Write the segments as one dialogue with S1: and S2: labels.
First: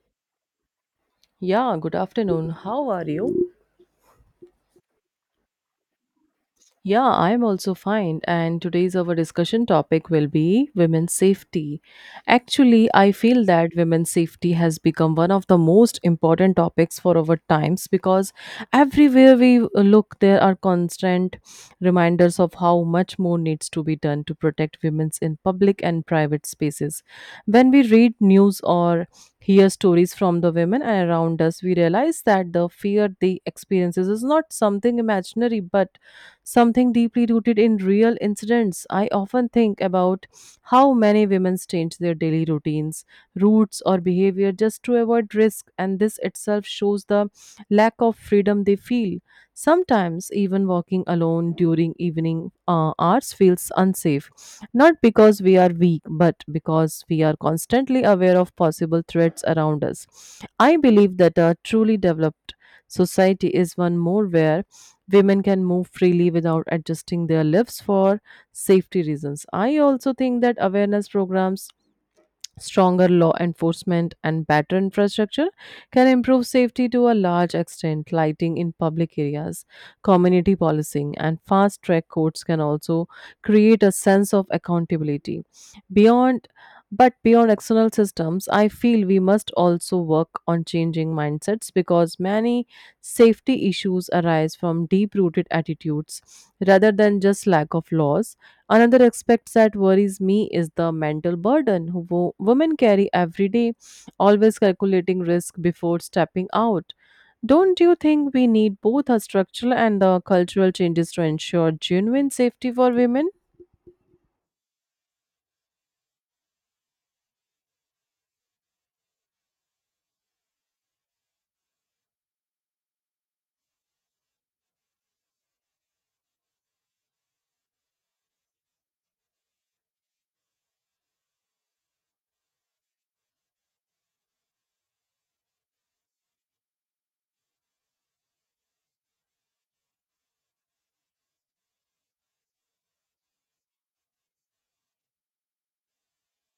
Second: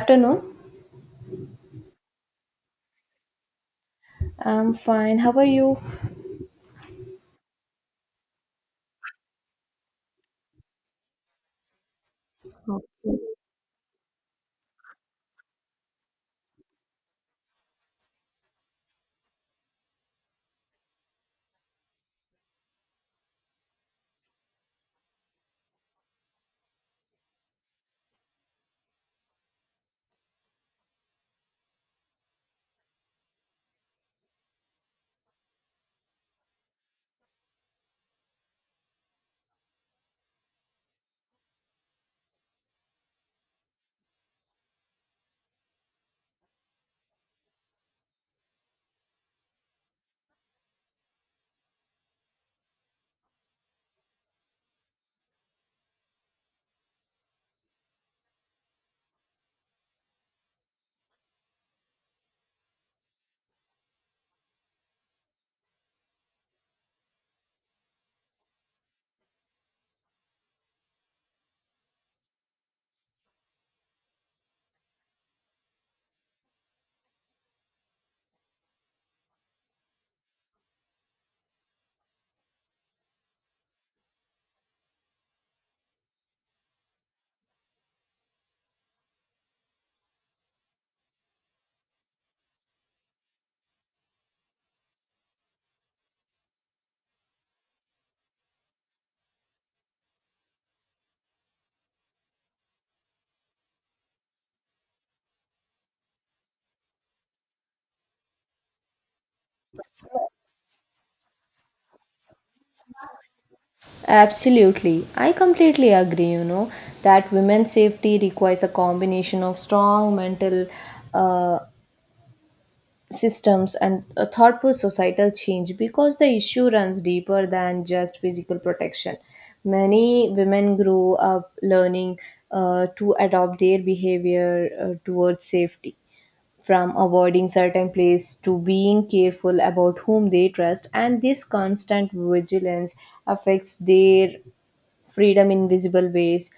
S1: Afternoon.
S2: Yeah, good afternoon. How are you?
S1: I'm fine. How are you?
S2: Yeah, I'm also fine. And today's our discussion topic will be women's safety. Actually, I
S1: Okay.
S2: feel that women's safety has become one of the most important topics for our times because everywhere we look, there are constant reminders of how much more needs to be done to protect women's in public and private spaces. When we read news or hear stories from the women around us, we realize that the fear they experiences is not something imaginary but something deeply rooted in real incidents. I often think about how many women change their daily routines, routes, or behavior just to avoid risk, and this itself shows the lack of freedom they feel. Sometimes, even walking alone during evening hours feels unsafe, not because we are weak, but because we are constantly aware of possible threats around us. I believe that a truly developed society is one more where women can move freely without adjusting their lives for safety reasons. I also think that awareness programs, stronger law enforcement and better infrastructure can improve safety to a large extent. Lighting in public areas, community policing, and fast track courts can also create a sense of accountability. Beyond but beyond external systems, I feel we must also work on changing mindsets because many safety issues arise from deep rooted attitudes rather than just lack of laws. Another aspect that worries me is the mental burden women carry every day, always calculating risk before stepping out. Don't you think we need both a structural and the cultural changes to ensure genuine safety for women?
S1: Absolutely. I completely agree, you know, that women's safety requires a combination of strong mental uh, systems and a thoughtful societal change because the issue runs deeper than just physical protection. Many women grow up learning to adopt their behavior towards safety, from avoiding certain places to being careful about whom they trust, and this constant vigilance affects their freedom in visible ways.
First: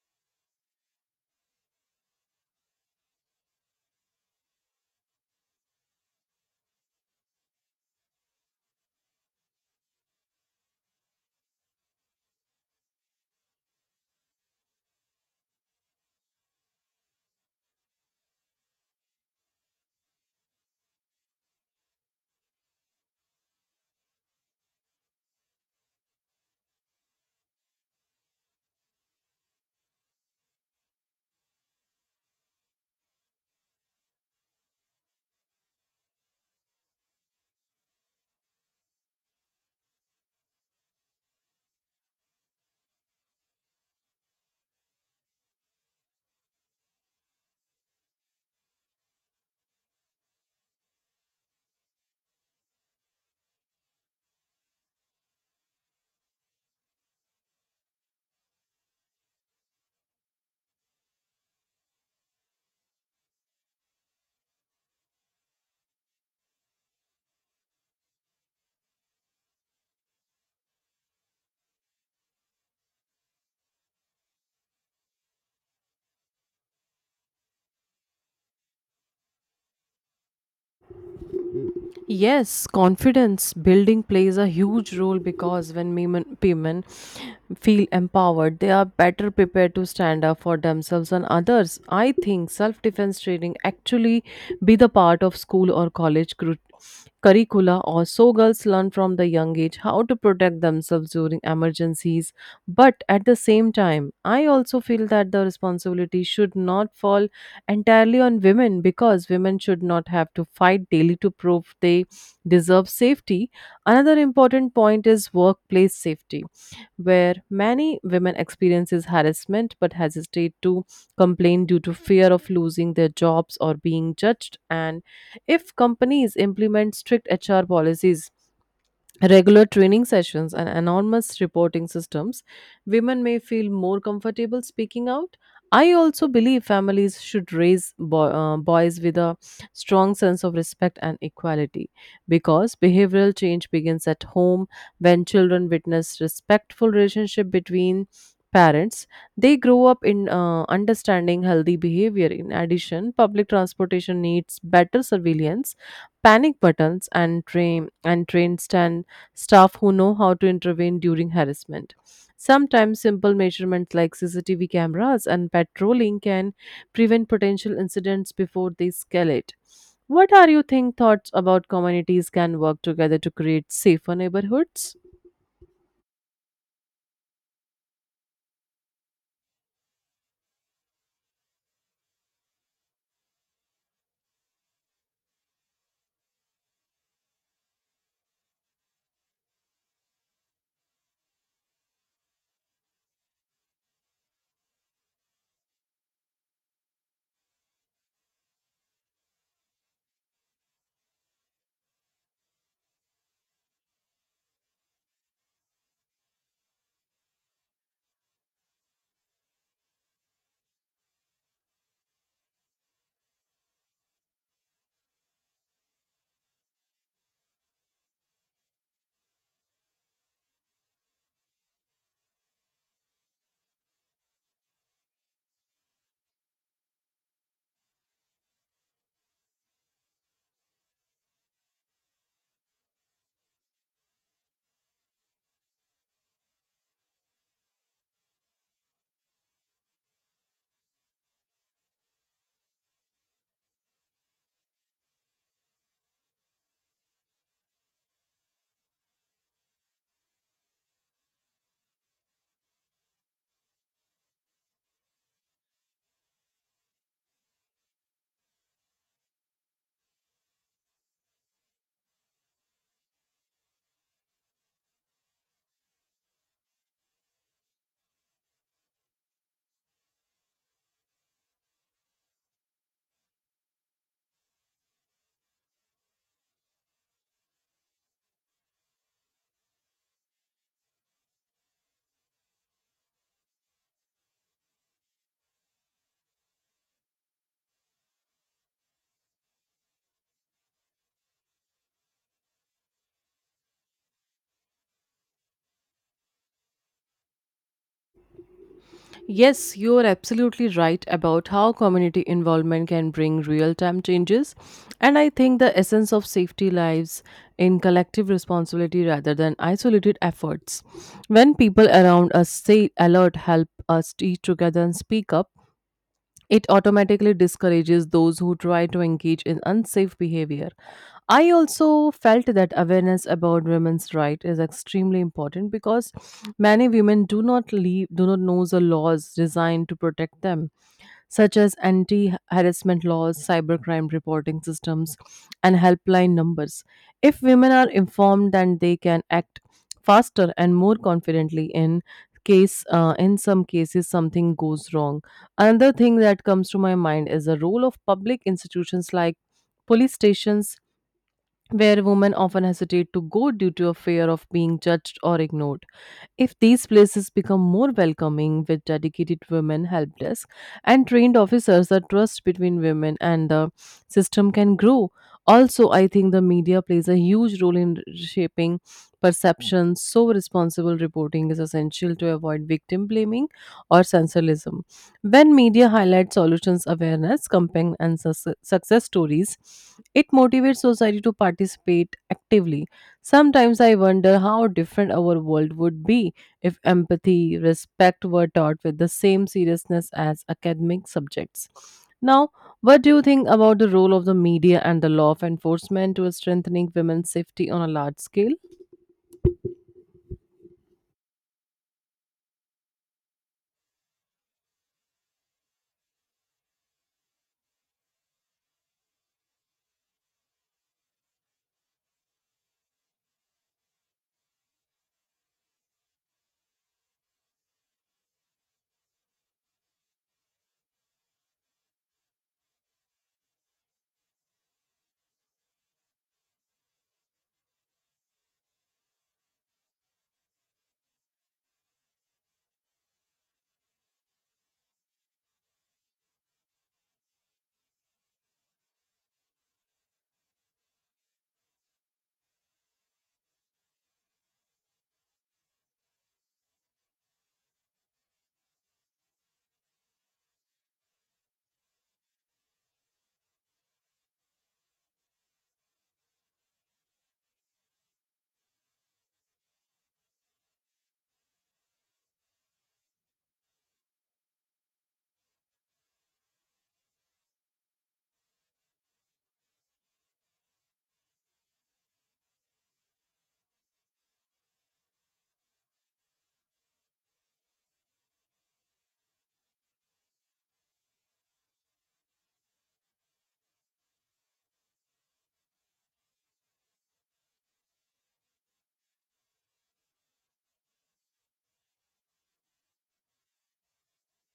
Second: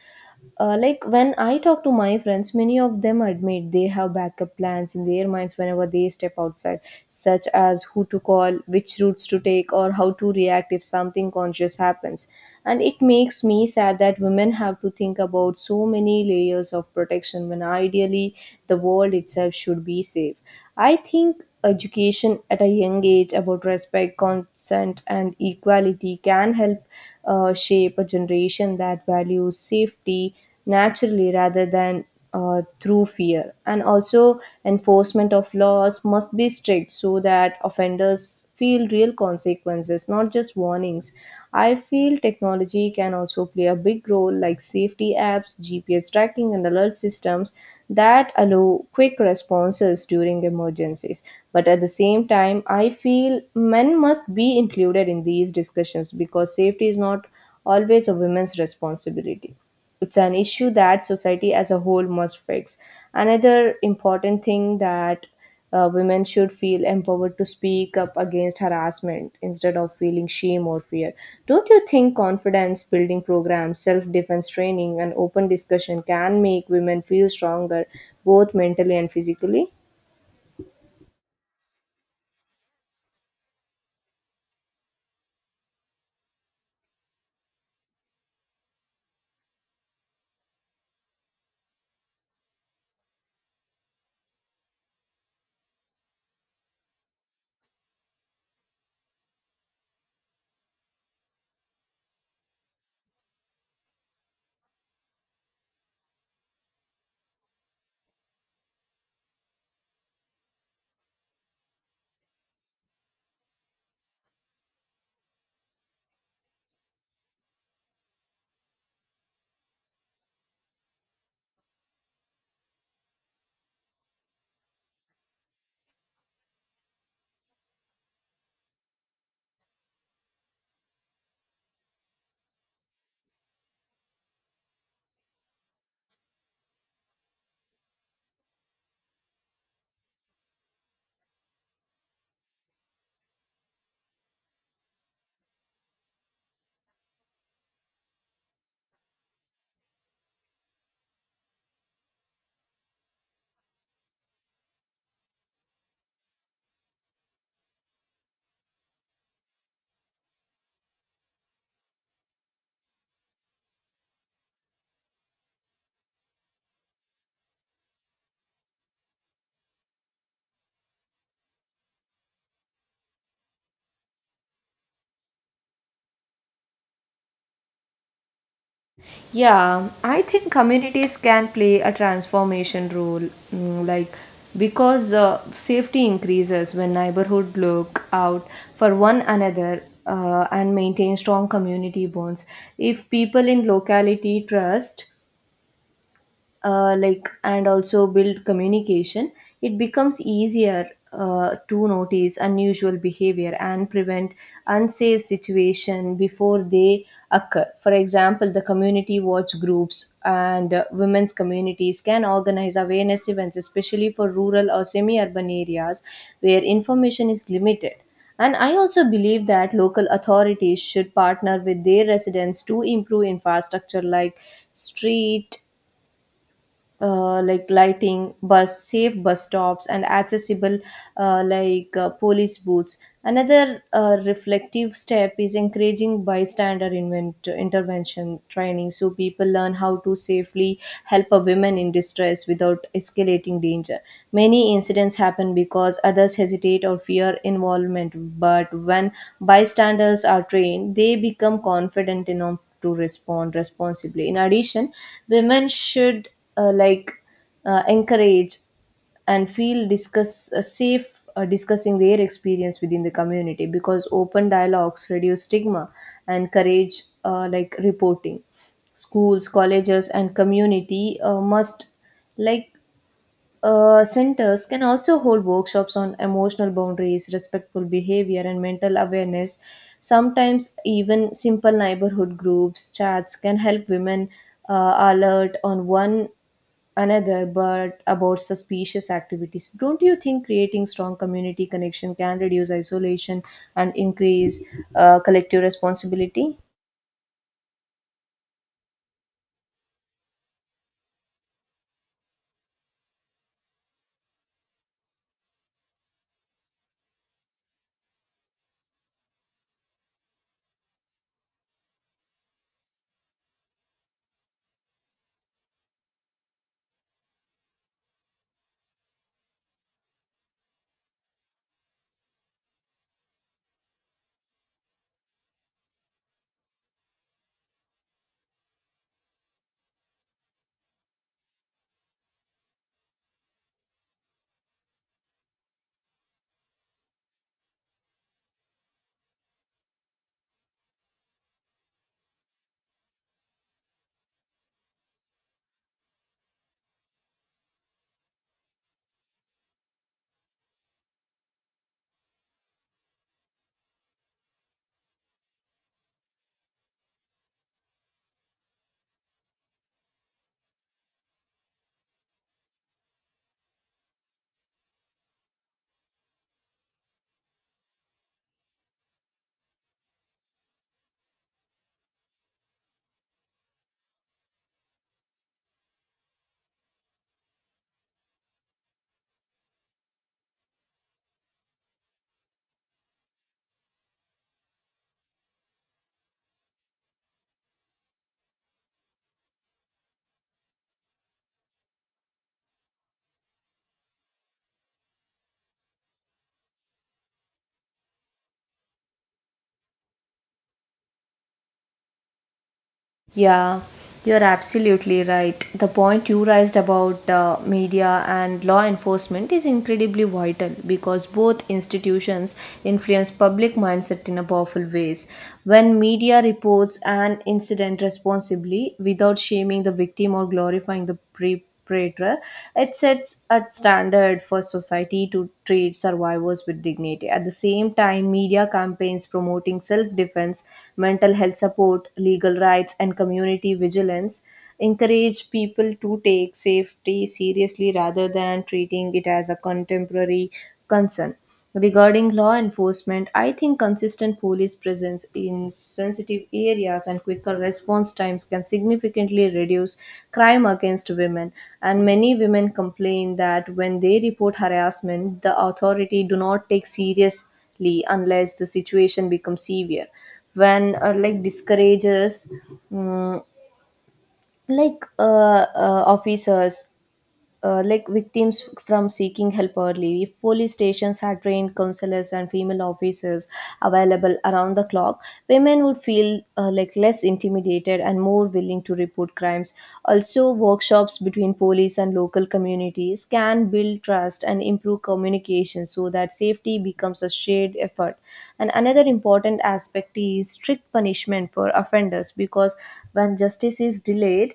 S1: Like when I talk to my friends, many of them admit they have backup plans in their minds whenever they step outside, such as who to call, which routes to take, or how to react if something conscious happens. And it makes me sad that women have to think about so many layers of protection when ideally the world itself should be safe. I think education at a young age about respect, consent, and equality can help shape a generation that values safety naturally rather than through fear. And also, enforcement of laws must be strict so that offenders feel real consequences, not just warnings. I feel technology can also play a big role, like safety apps, GPS tracking, and alert systems that allow quick responses during emergencies. But at the same time, I feel men must be included in these discussions because safety is not always a women's responsibility. It's an issue that society as a whole must fix. Another important thing that women should feel empowered to speak up against harassment instead of feeling shame or fear. Don't you think confidence building programs, self defense training, and open discussion can make women feel stronger both mentally and physically?
S2: Yes, confidence building plays a huge role because when women feel empowered, they are better prepared to stand up for themselves and others. I think self defense training actually be the part of school or college curricula or so girls learn from the young age how to protect themselves during emergencies, but at the same time I also feel that the responsibility should not fall entirely on women because women should not have to fight daily to prove they deserve safety. Another important point is workplace safety, where many women experiences harassment but hesitate to complain due to fear of losing their jobs or being judged. And if companies implement strict HR policies, regular training sessions and anonymous reporting systems, women may feel more comfortable speaking out. I also believe families should raise boys with a strong sense of respect and equality because behavioral change begins at home. When children witness respectful relationship between parents, they grow up in understanding healthy behavior. In addition, public transportation needs better surveillance, panic buttons, and train stand staff who know how to intervene during harassment. Sometimes simple measurements like CCTV cameras and patrolling can prevent potential incidents before they escalate. What are your think thoughts about communities can work together to create safer neighborhoods?
S1: Yeah, I think communities can play a transformation role, mm, like because safety increases when neighborhood look out for one another and maintain strong community bonds. If people in locality trust, and also build communication, it becomes easier to notice unusual behavior and prevent unsafe situation before they occur. For example, the community watch groups and women's communities can organize awareness events especially for rural or semi urban areas where information is limited. And I also believe that local authorities should partner with their residents to improve infrastructure like street lighting, bus safe bus stops, and accessible police booths. Another reflective step is encouraging bystander intervention training, so people learn how to safely help a woman in distress without escalating danger. Many incidents happen because others hesitate or fear involvement, but when bystanders are trained, they become confident enough to respond responsibly. In addition, women should uh, like encourage and feel discuss safe, discussing their experience within the community, because open dialogues reduce stigma and encourage reporting. Schools, colleges, and community must, like centers can also hold workshops on emotional boundaries, respectful behavior, and mental awareness. Sometimes even simple neighborhood groups chats can help women alert on one another but about suspicious activities. Don't you think creating strong community connection can reduce isolation and increase collective responsibility?
S2: Yes, you are absolutely right about how community involvement can bring real time changes. And I think the essence of safety lies in collective responsibility rather than isolated efforts. When people around us say alert, help us eat together and speak up, it automatically discourages those who try to engage in unsafe behavior. I also felt that awareness about women's rights is extremely important because many women do not know the laws designed to protect them, such as anti harassment laws, cybercrime reporting systems, and helpline numbers. If women are informed, then they can act faster and more confidently in case in some cases something goes wrong. Another thing that comes to my mind is the role of public institutions like police stations, where women often hesitate to go due to a fear of being judged or ignored. If these places become more welcoming with dedicated women help desk and trained officers, the trust between women and the system can grow. Also, I think the media plays a huge role in shaping perceptions, so responsible reporting is essential to avoid victim blaming or sensationalism. When media highlights solutions awareness, campaign, and success stories, it motivates society to participate actively. Sometimes I wonder how different our world would be if empathy, respect were taught with the same seriousness as academic subjects. Now, what do you think about the role of the media and the law of enforcement to strengthening women's safety on a large scale?
S1: Yeah, you're absolutely right. The point you raised about media and law enforcement is incredibly vital because both institutions influence public mindset in a powerful ways. When media reports an incident responsibly without shaming the victim or glorifying the perpetrator, it sets a standard for society to treat survivors with dignity. At the same time, media campaigns promoting self defense, mental health support, legal rights, and community vigilance encourage people to take safety seriously rather than treating it as a contemporary concern. Regarding law enforcement, I think consistent police presence in sensitive areas and quicker response times can significantly reduce crime against women. And many women complain that when they report harassment, the authority do not take seriously unless the situation becomes severe. When discourages, mm, like uh, officers victims from seeking help early. If police stations had trained counselors and female officers available around the clock, women would feel less intimidated and more willing to report crimes. Also, workshops between police and local communities can build trust and improve communication so that safety becomes a shared effort. And another important aspect is strict punishment for offenders, because when justice is delayed,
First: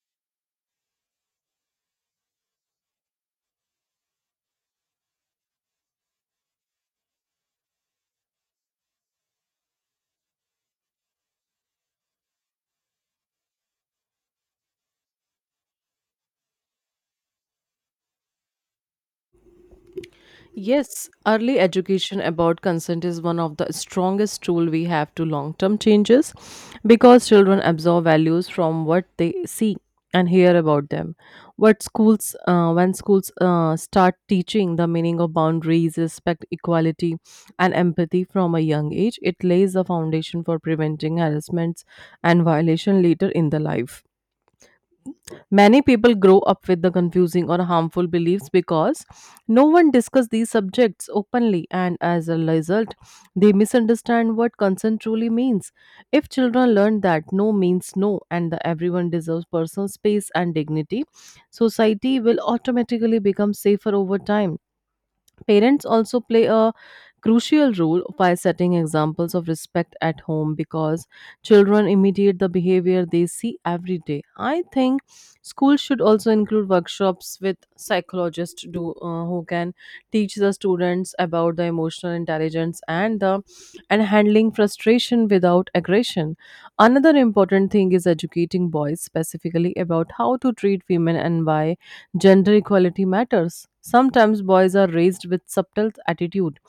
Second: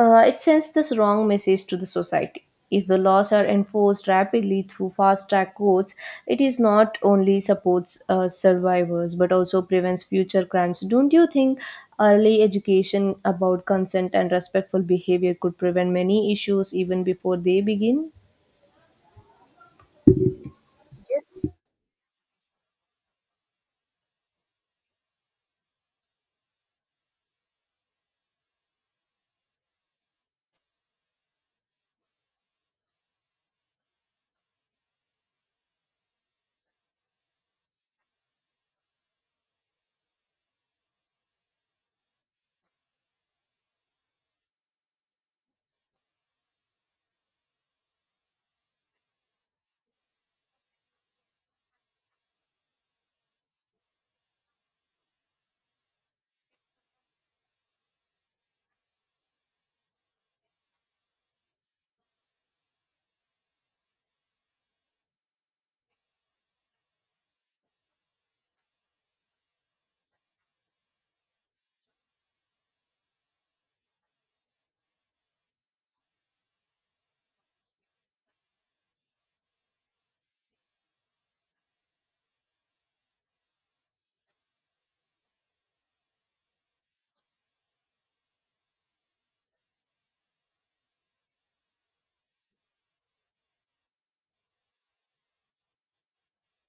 S1: it sends this wrong message to the society. If the laws are enforced rapidly through fast track courts, it is not only supports survivors but also prevents future crimes. Don't you think early education about consent and respectful behavior could prevent many issues even before they begin?
S2: Yes, early education about consent is one of the strongest tool we have to long-term changes because children absorb values from what they see and hear about them. What schools when schools start teaching the meaning of boundaries, respect, equality and empathy from a young age, it lays the foundation for preventing harassments and violation later in the life. Many people grow up with the confusing or harmful beliefs because no one discusses these subjects openly, and as a result, they misunderstand what consent truly means. If children learn that no means no and that everyone deserves personal space and dignity, society will automatically become safer over time. Parents also play a crucial role by setting examples of respect at home because children imitate the behavior they see every day. I think schools should also include workshops with psychologists who can teach the students about the emotional intelligence and the and handling frustration without aggression. Another important thing is educating boys specifically about how to treat women and why gender equality matters. Sometimes boys are raised with subtle attitude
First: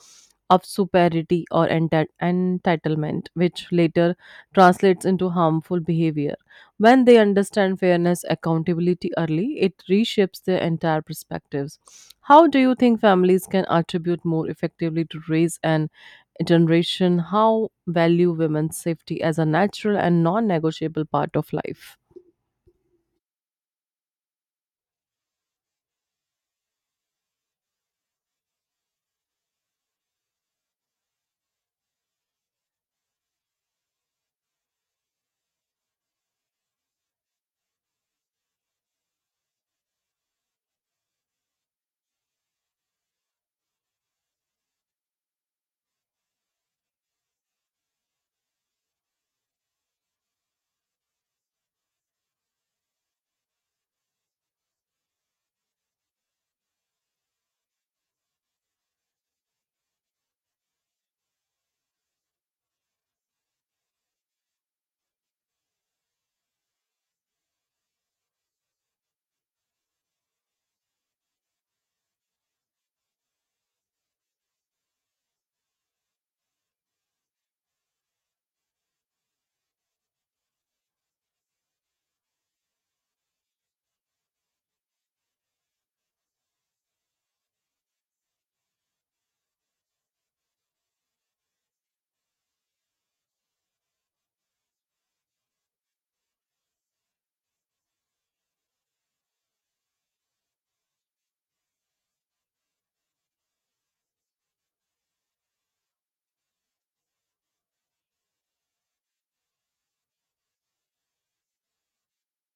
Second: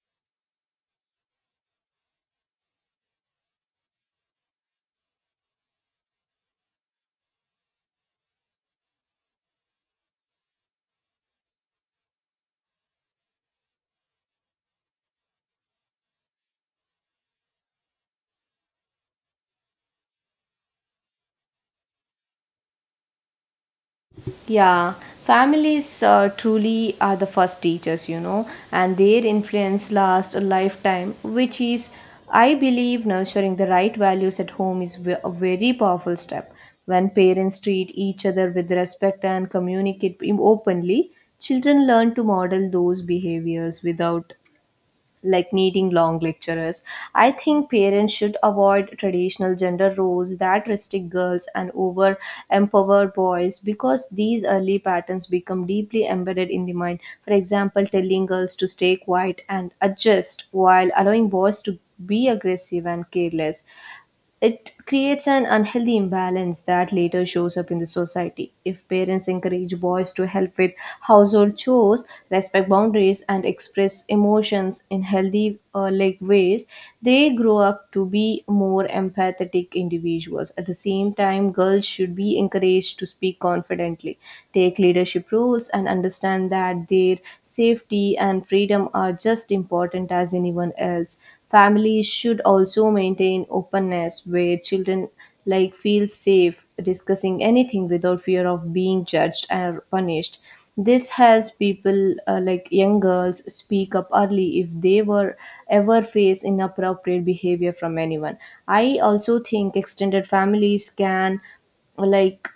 S2: of superiority or entitlement, which later translates into harmful behavior. When they understand fairness accountability early, it reshapes their entire perspectives. How do you think families can attribute more effectively to raise an generation how value women's safety as a natural and non-negotiable part of life?
S1: Yeah, families truly are the first teachers, you know, and their influence lasts a lifetime, which is, I believe, nurturing the right values at home is a very powerful step. When parents treat each other with respect and communicate openly, children learn to model those behaviors without needing long lecturers. I think parents should avoid traditional gender roles that restrict girls and over empower boys, because these early patterns become deeply embedded in the mind. For example, telling girls to stay quiet and adjust while allowing boys to be aggressive and careless. It creates an unhealthy imbalance that later shows up in the society. If parents encourage boys to help with household chores, respect boundaries, and express emotions in healthy ways, they grow up to be more empathetic individuals. At the same time, girls should be encouraged to speak confidently, take leadership roles, and understand that their safety and freedom are just important as anyone else. Families should also maintain openness where children feel safe discussing anything without fear of being judged or punished. This helps people, young girls, speak up early if they were ever face inappropriate behavior from anyone. I also think extended families can like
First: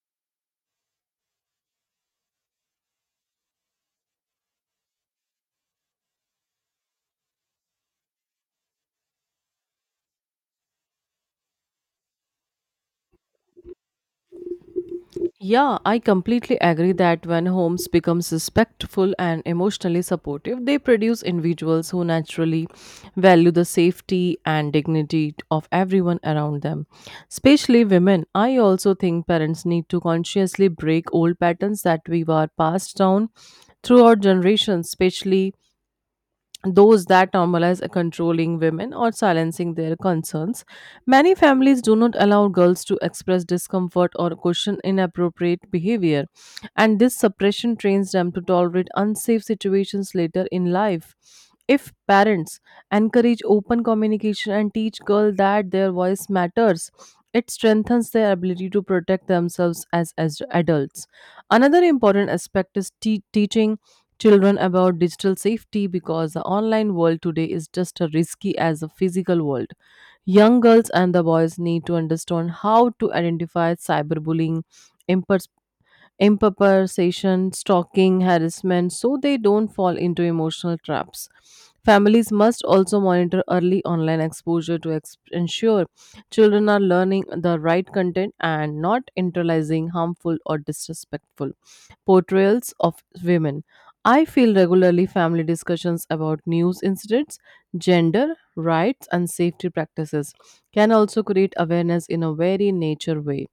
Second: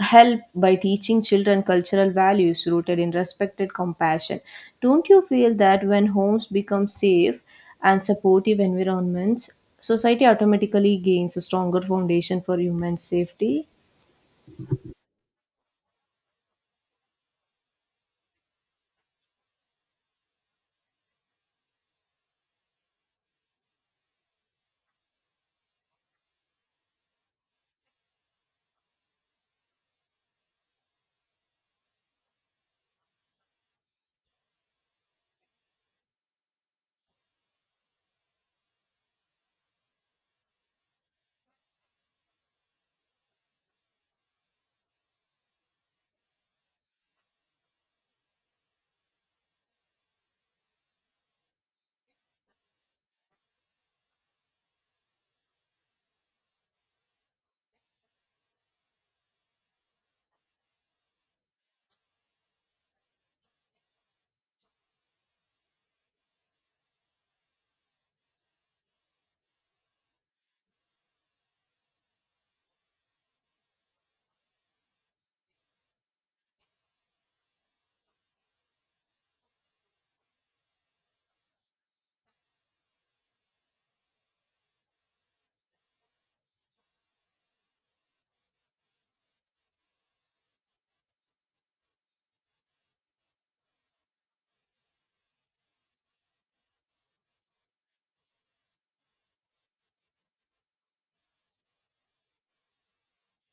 S1: help by teaching children cultural values rooted in respect and compassion. Don't you feel that when homes become safe and supportive environments, society automatically gains a stronger foundation for human safety?
S2: Yeah, I completely agree that when homes becomes respectful and emotionally supportive, they produce individuals who naturally value the safety and dignity of everyone around them. Especially women, I also think parents need to consciously break old patterns that we were passed down throughout generations, especially those that normalize a controlling women or silencing their concerns. Many families do not allow girls to express discomfort or question inappropriate behavior, and this suppression trains them to tolerate unsafe situations later in life. If parents encourage open communication and teach girls that their voice matters, it strengthens their ability to protect themselves as adults. Another important aspect is teaching children about digital safety because the online world today is just as risky as the physical world. Young girls and the boys need to understand how to identify cyberbullying, impers- impersonation, stalking, harassment, so they don't fall into emotional traps. Families must also monitor early online exposure to ensure children are learning the right content and not internalizing harmful or disrespectful portrayals of women. I feel regularly family discussions about news incidents, gender, rights, and safety practices can also create awareness in a very nature way.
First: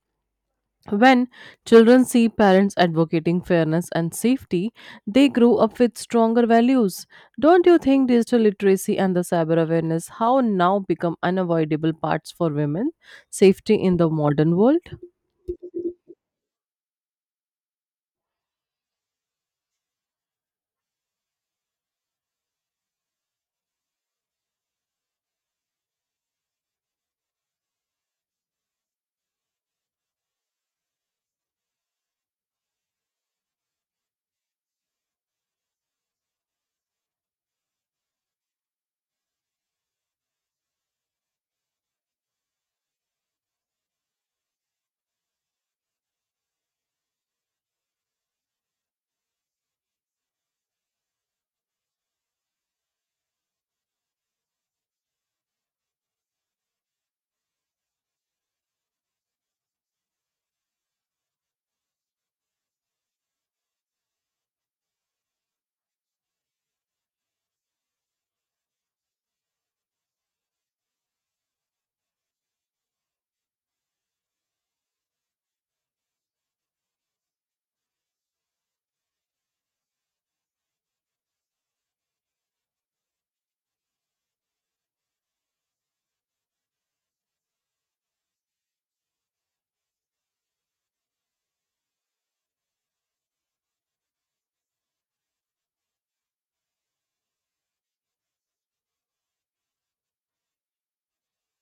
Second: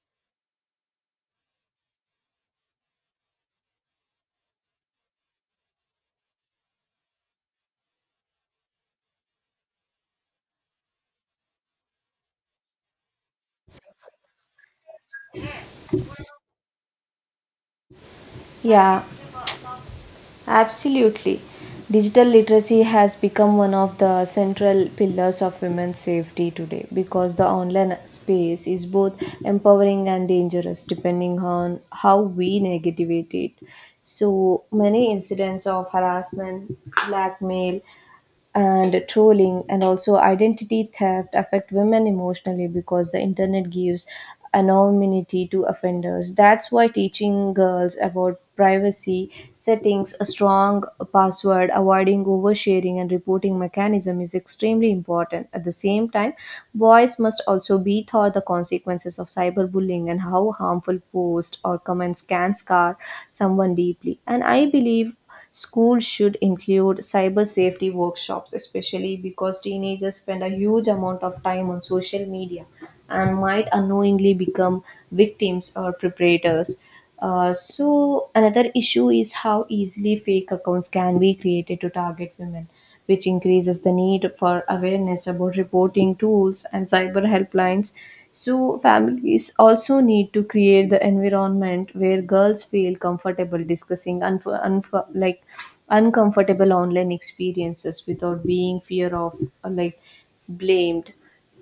S2: When children see parents advocating fairness and safety, they grow up with stronger values. Don't you think digital literacy and the cyber awareness how now become unavoidable parts for women safety in the modern world?
S1: Yeah, absolutely. Digital literacy has become one of the central pillars of women's safety today because the online space is both empowering and dangerous depending on how we navigate it. So many incidents of harassment, blackmail, and trolling and also identity theft affect women emotionally because the internet gives anonymity to offenders. That's why teaching girls about privacy settings, a strong password, avoiding oversharing, and reporting mechanism is extremely important. At the same time, boys must also be taught the consequences of cyberbullying and how harmful posts or comments can scar someone deeply. And I believe schools should include cyber safety workshops, especially because teenagers spend a huge amount of time on social media and might unknowingly become victims or preparators. Another issue is how easily fake accounts can be created to target women, which increases the need for awareness about reporting tools and cyber helplines. So, families also need to create the environment where girls feel comfortable discussing uncomfortable online experiences without being fear of uh, like blamed.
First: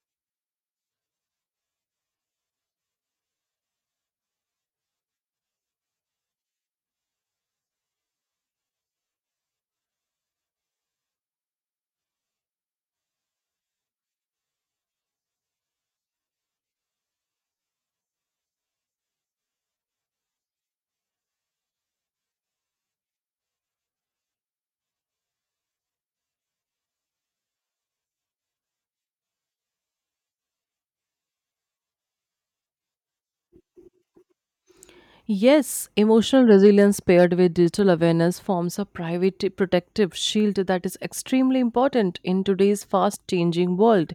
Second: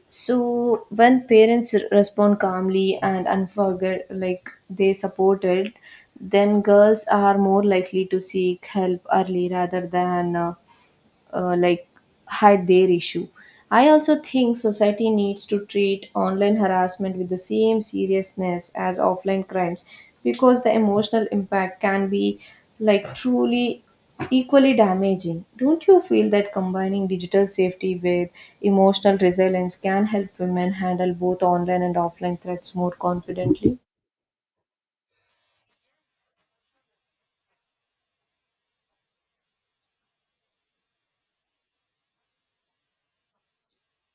S1: So when parents respond calmly and unforget like they supported, then girls are more likely to seek help early rather than uh, like hide their issue. I also think society needs to treat online harassment with the same seriousness as offline crimes because the emotional impact can be truly equally damaging. Don't you feel that combining digital safety with emotional resilience can help women handle both online and offline threats more confidently?
S2: Yes, emotional resilience paired with digital awareness forms a private protective shield that is extremely important in today's fast changing world.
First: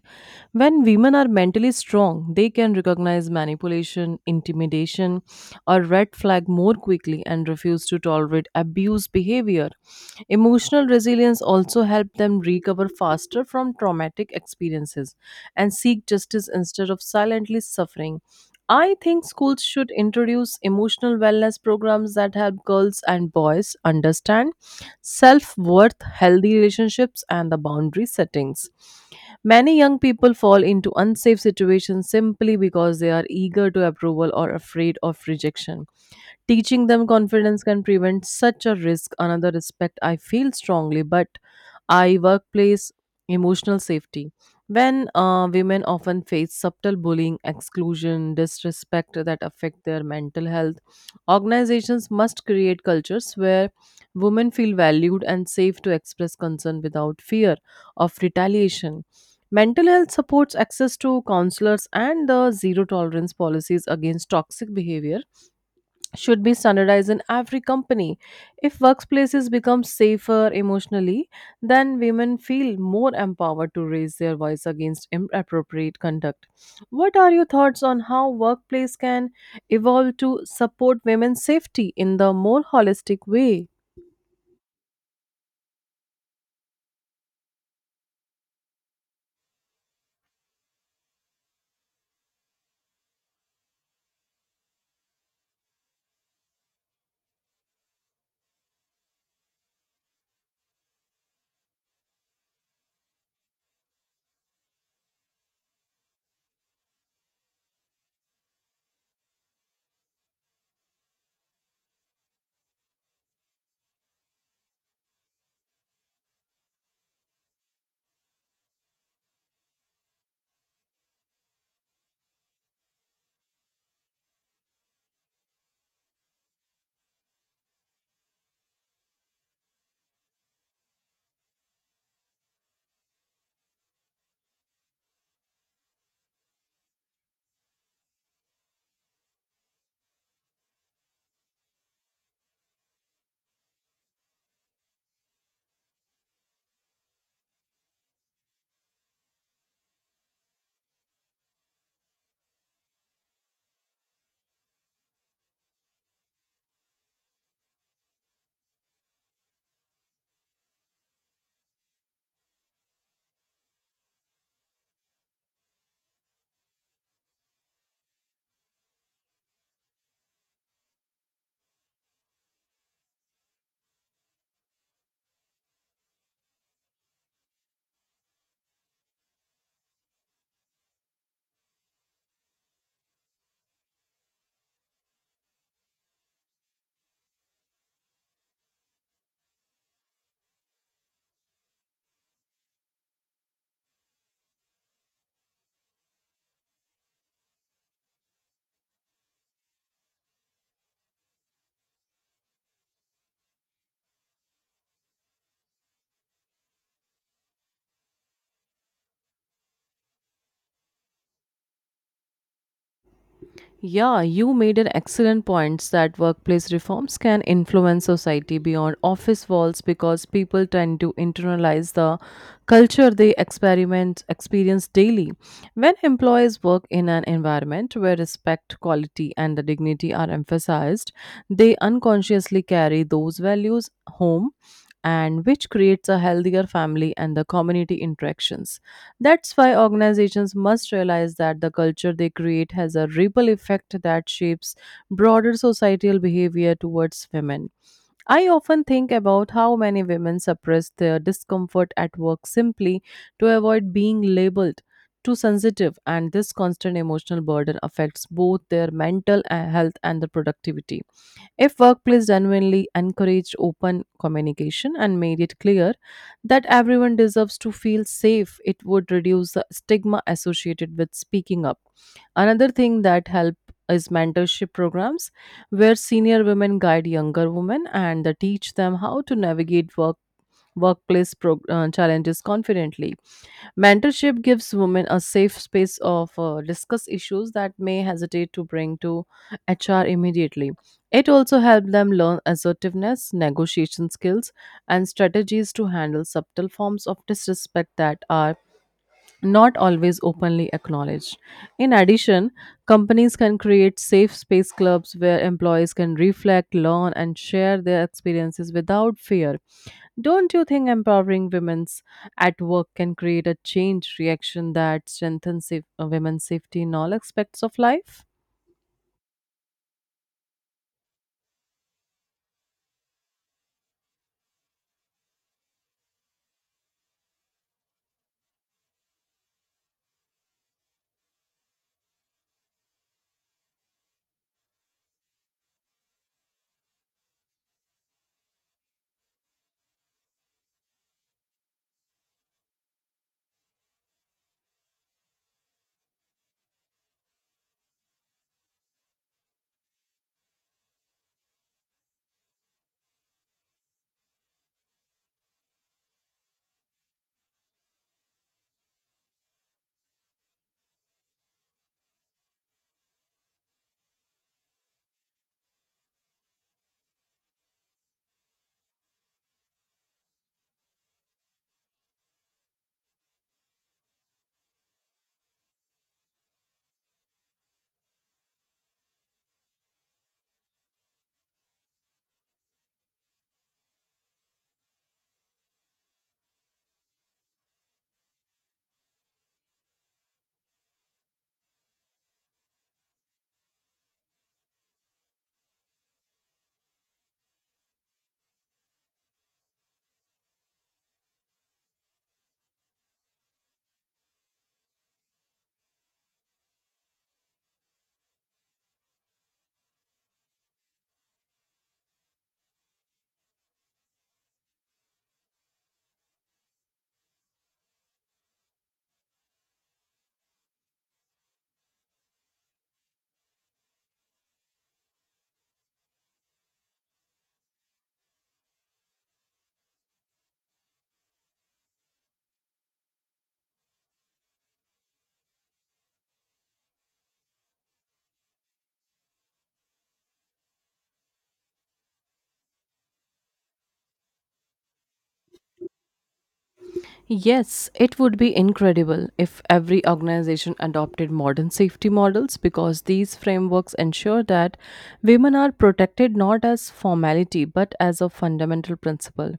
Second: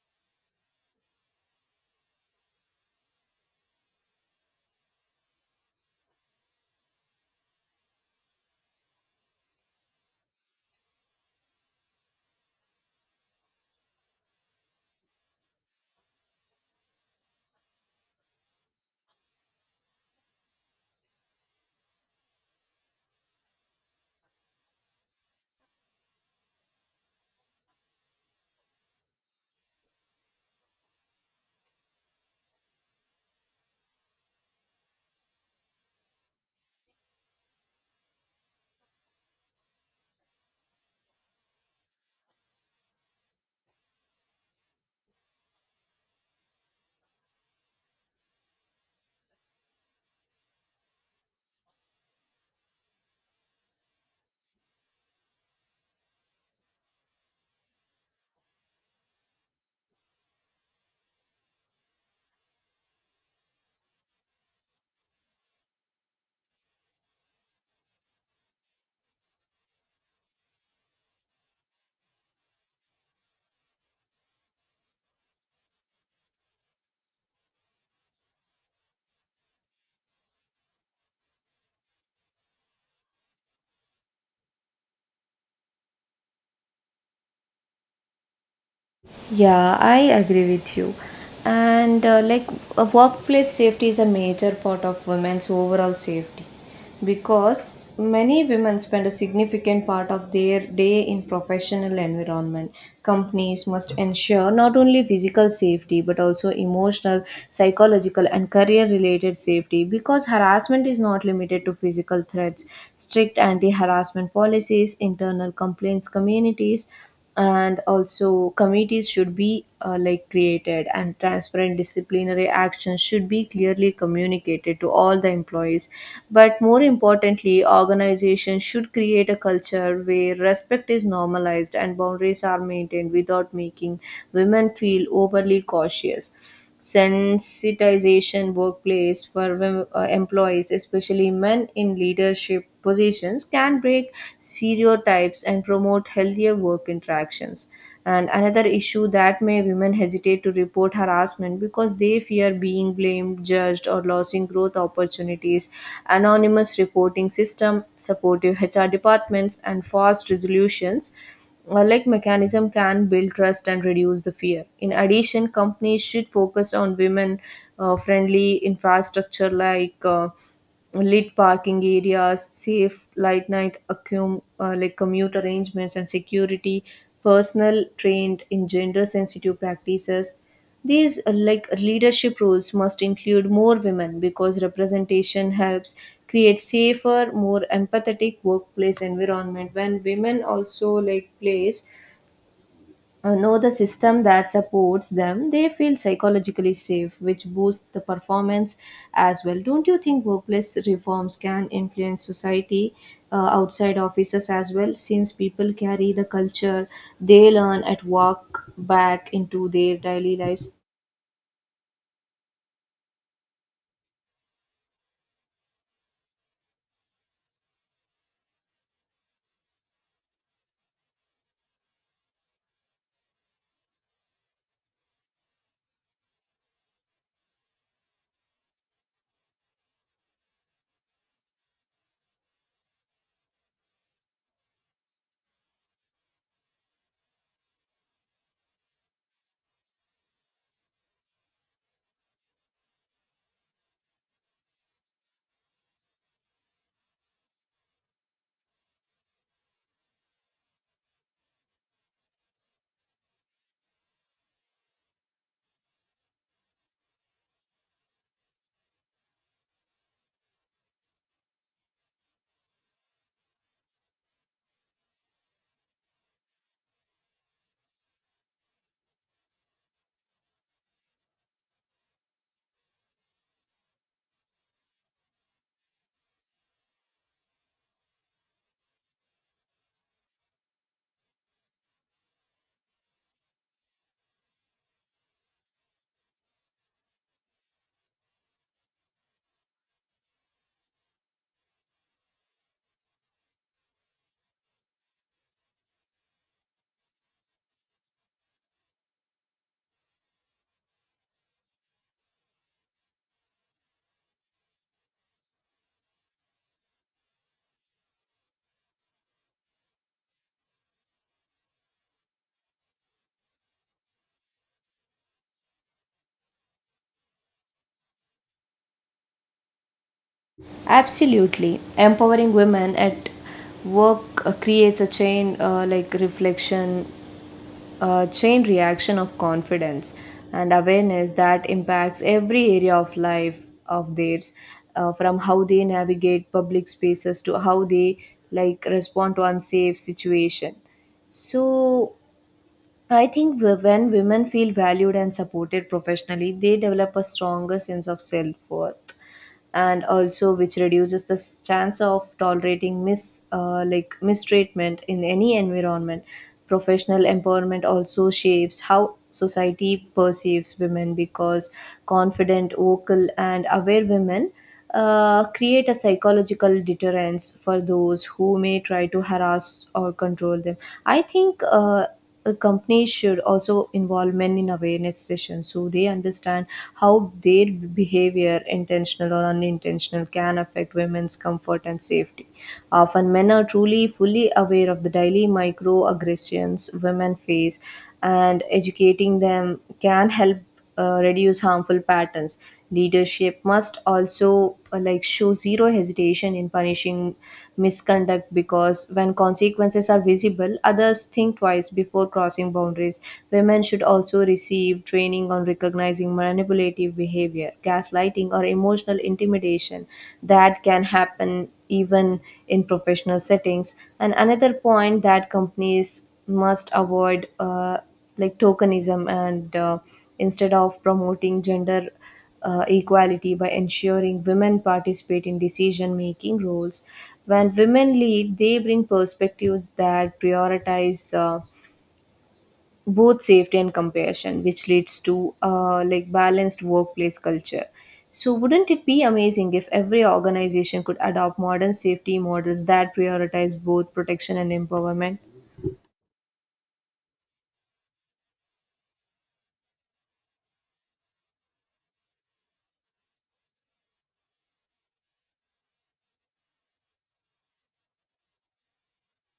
S2: When women are mentally strong, they can recognize manipulation, intimidation, or red flag more quickly and refuse to tolerate abuse behavior. Emotional resilience also helps them recover faster from traumatic experiences and seek justice instead of silently suffering. I think schools should introduce emotional wellness programs that help girls and boys understand self worth, healthy relationships, and the boundary settings. Many young people fall into unsafe situations simply because they are eager to approval or afraid of rejection. Teaching them confidence can prevent such a risk. Another respect I feel strongly, but I workplace emotional safety. When Women often face subtle bullying, exclusion, disrespect that affect their mental health. Organizations must create cultures where women feel valued and safe to express concern without fear of retaliation. Mental health supports access to counselors and the zero tolerance policies against toxic behavior should be standardized in every company. If workplaces become safer emotionally, then women feel more empowered to raise their voice against inappropriate conduct. What are your thoughts on how workplace can evolve to support women's safety in the more holistic way?
S1: Yeah, I agree with you. And workplace safety is a major part of women's overall safety because many women spend a significant part of their day in professional environment. Companies must ensure not only physical safety but also emotional, psychological, and career related safety because harassment is not limited to physical threats. Strict anti-harassment policies, internal complaints communities and also committees should be created, and transparent disciplinary actions should be clearly communicated to all the employees. But more importantly, organizations should create a culture where respect is normalized and boundaries are maintained without making women feel overly cautious. Sensitization workplace for employees, especially men in leadership positions, can break stereotypes and promote healthier work interactions. And another issue that may women hesitate to report harassment because they fear being blamed, judged, or losing growth opportunities. Anonymous reporting system, supportive HR departments, and fast resolutions mechanism can build trust and reduce the fear. In addition, companies should focus on women friendly infrastructure, like lit parking areas, safe light night commute arrangements, and security, personal trained in gender sensitive practices. These leadership roles must include more women, because representation helps create safer, more empathetic workplace environment. When women also plays know the system that supports them, they feel psychologically safe, which boosts the performance as well. Don't you think workplace reforms can influence society outside offices as well? Since people carry the culture they learn at work back into their daily lives.
S2: Yeah, you made an excellent point that workplace reforms can influence society beyond office walls because people tend to internalize the culture they experiment experience daily. When employees work in an environment where respect, quality, and the dignity are emphasized, they unconsciously carry those values home, and which creates a healthier family and the community interactions. That's why organizations must realize that the culture they create has a ripple effect that shapes broader societal behavior towards women. I often think about how many women suppress their discomfort at work simply to avoid being labeled too sensitive, and this constant emotional burden affects both their mental health and the productivity. If workplace genuinely encouraged open communication and made it clear that everyone deserves to feel safe, it would reduce the stigma associated with speaking up. Another thing that help is mentorship programs where senior women guide younger women and they teach them how to navigate workplace challenges confidently. Mentorship gives women a safe space of discuss issues that may hesitate to bring to HR immediately. It also helps them learn assertiveness, negotiation skills, and strategies to handle subtle forms of disrespect that are not always openly acknowledged. In addition, companies can create safe space clubs where employees can reflect, learn, and share their experiences without fear. Don't you think empowering women's at work can create a change reaction that strengthens women's safety in all aspects of life?
S1: Absolutely. Empowering women at work creates a chain like reflection a chain reaction of confidence and awareness that impacts every area of life of theirs, from how they navigate public spaces to how they like respond to unsafe situation. So I think when women feel valued and supported professionally, they develop a stronger sense of self-worth, and also which reduces the chance of tolerating mistreatment in any environment. Professional empowerment also shapes how society perceives women because confident, vocal and aware women create a psychological deterrence for those who may try to harass or control them. I think a company should also involve men in awareness sessions so they understand how their behavior, intentional or unintentional, can affect women's comfort and safety. Often, men are truly fully aware of the daily microaggressions women face, and educating them can help reduce harmful patterns. Leadership must also show zero hesitation in punishing misconduct because when consequences are visible, others think twice before crossing boundaries. Women should also receive training on recognizing manipulative behavior, gaslighting, or emotional intimidation that can happen even in professional settings. And another point that companies must avoid. Tokenism and instead of promoting gender equality by ensuring women participate in decision making roles. When women lead, they bring perspectives that prioritize both safety and compassion, which leads to balanced workplace culture. So, wouldn't it be amazing if every organization could adopt modern safety models that prioritize both protection and empowerment?
S2: Yes, it would be incredible if every organization adopted modern safety models because these frameworks ensure that women are protected not as formality but as a fundamental principle.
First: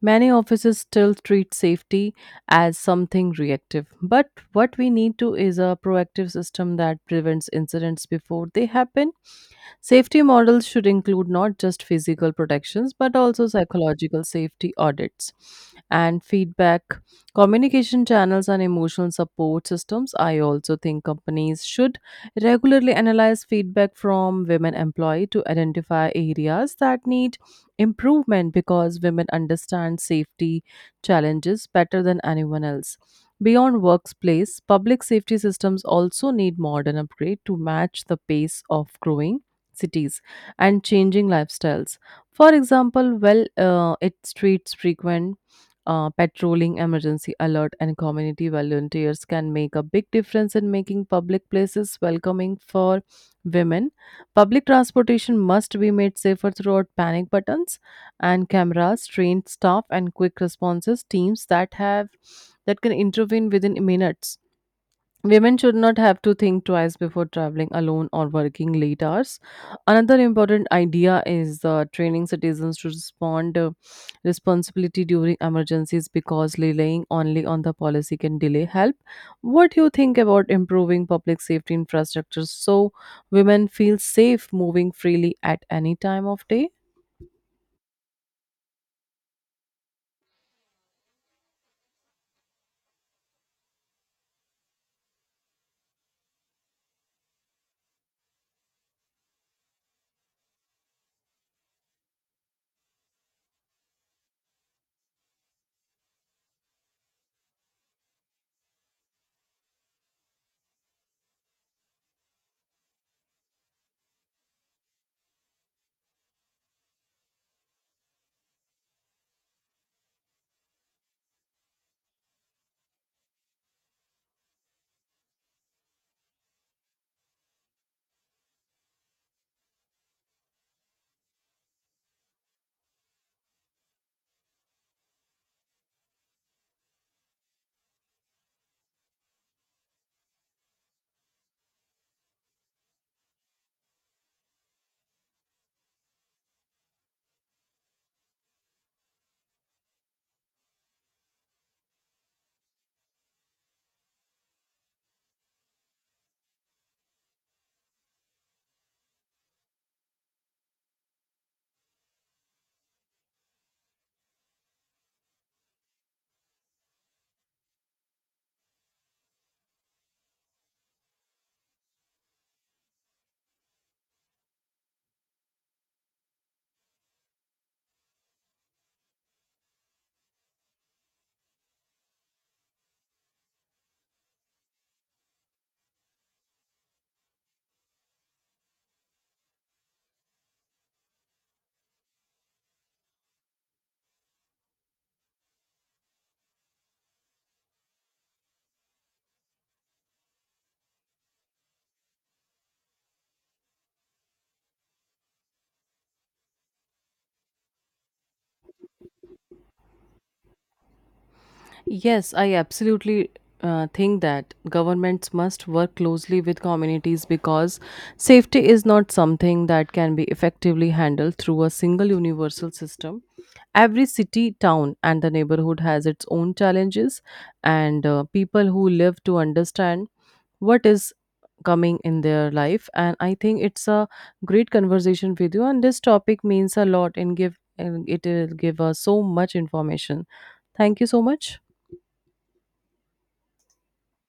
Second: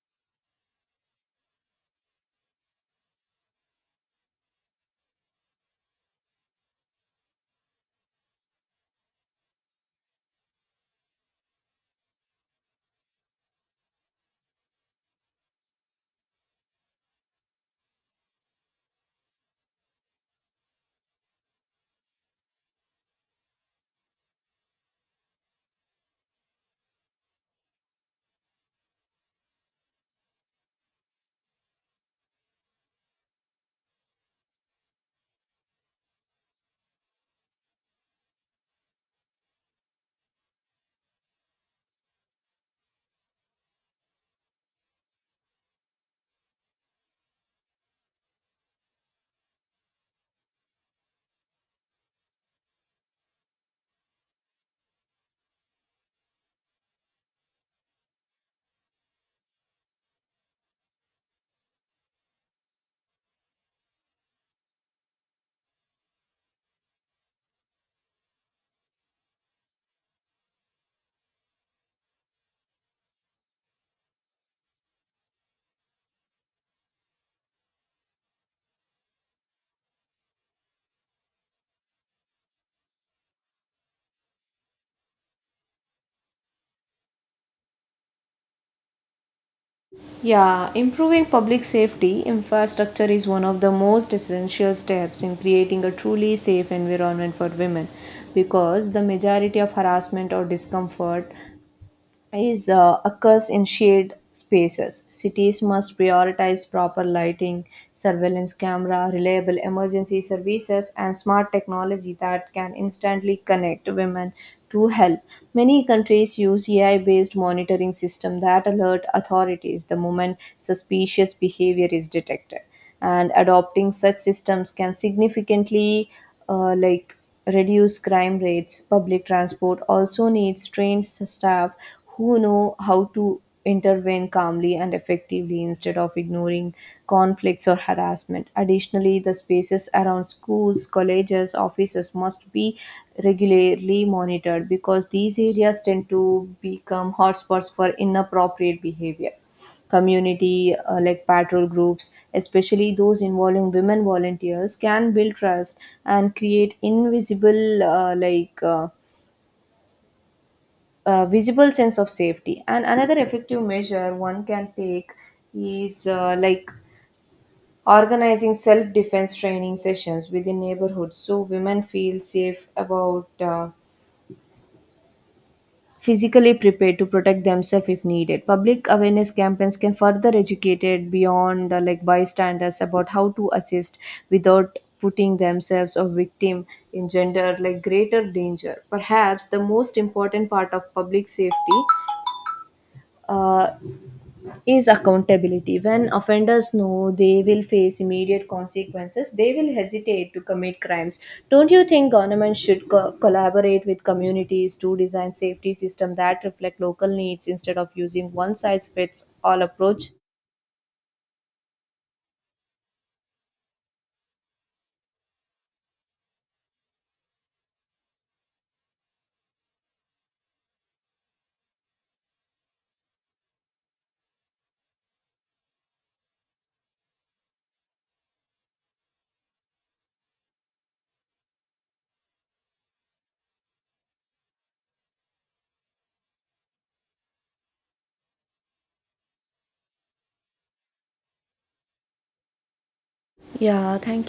S2: Many offices still treat safety as something reactive, but what we need to is a proactive system that prevents incidents before they happen. Safety models should include not just physical protections but also psychological safety audits and feedback, communication channels, and emotional support systems. I also think companies should regularly analyze feedback from women employees to identify areas that need improvement because women understand safety challenges better than anyone else. Beyond workplace, public safety systems also need modern upgrade to match the pace of growing cities and changing lifestyles. For example, well, it streets frequent patrolling, emergency alert, and community volunteers can make a big difference in making public places welcoming for women. Public transportation must be made safer throughout panic buttons and cameras, trained staff, and quick responses teams that can intervene within minutes. Women should not have to think twice before traveling alone or working late hours. Another important idea is training citizens to respond responsibility during emergencies because relying only on the policy can delay help. What do you think about improving public safety infrastructure so women feel safe moving freely at any time of day?
S1: Yeah, improving public safety infrastructure is one of the most essential steps in creating a truly safe environment for women because the majority of harassment or discomfort is, occurs in shared spaces. Cities must prioritize proper lighting, surveillance camera, reliable emergency services, and smart technology that can instantly connect women to help. Many countries use AI-based monitoring system that alert authorities the moment suspicious behavior is detected. And adopting such systems can significantly uh, like reduce crime rates. Public transport also needs trained staff who know how to intervene calmly and effectively instead of ignoring conflicts or harassment. Additionally, the spaces around schools, colleges, offices must be regularly monitored because these areas tend to become hotspots for inappropriate behavior. Community patrol groups, especially those involving women volunteers, can build trust and create invisible like visible sense of safety. And another effective measure one can take is organizing self defense training sessions within neighborhoods so women feel safe about. Physically prepared to protect themselves if needed, public awareness campaigns can further educate it beyond bystanders about how to assist without putting themselves or victim in gender like greater danger. Perhaps the most important part of public safety uh, is accountability. When offenders know they will face immediate consequences, they will hesitate to commit crimes. Don't you think government should collaborate with communities to design safety systems that reflect local needs instead of using one size fits all approach?
S2: Yes, I absolutely think that governments must work closely with communities because safety is not something that can be effectively handled through a single universal system. Every city, town, and the neighborhood has its own challenges, and people who live to understand what is coming in their life. And I think it's a great conversation with you, and this topic means a lot and give and it will give us so much information. Thank you so much.
S1: Yeah, thank you.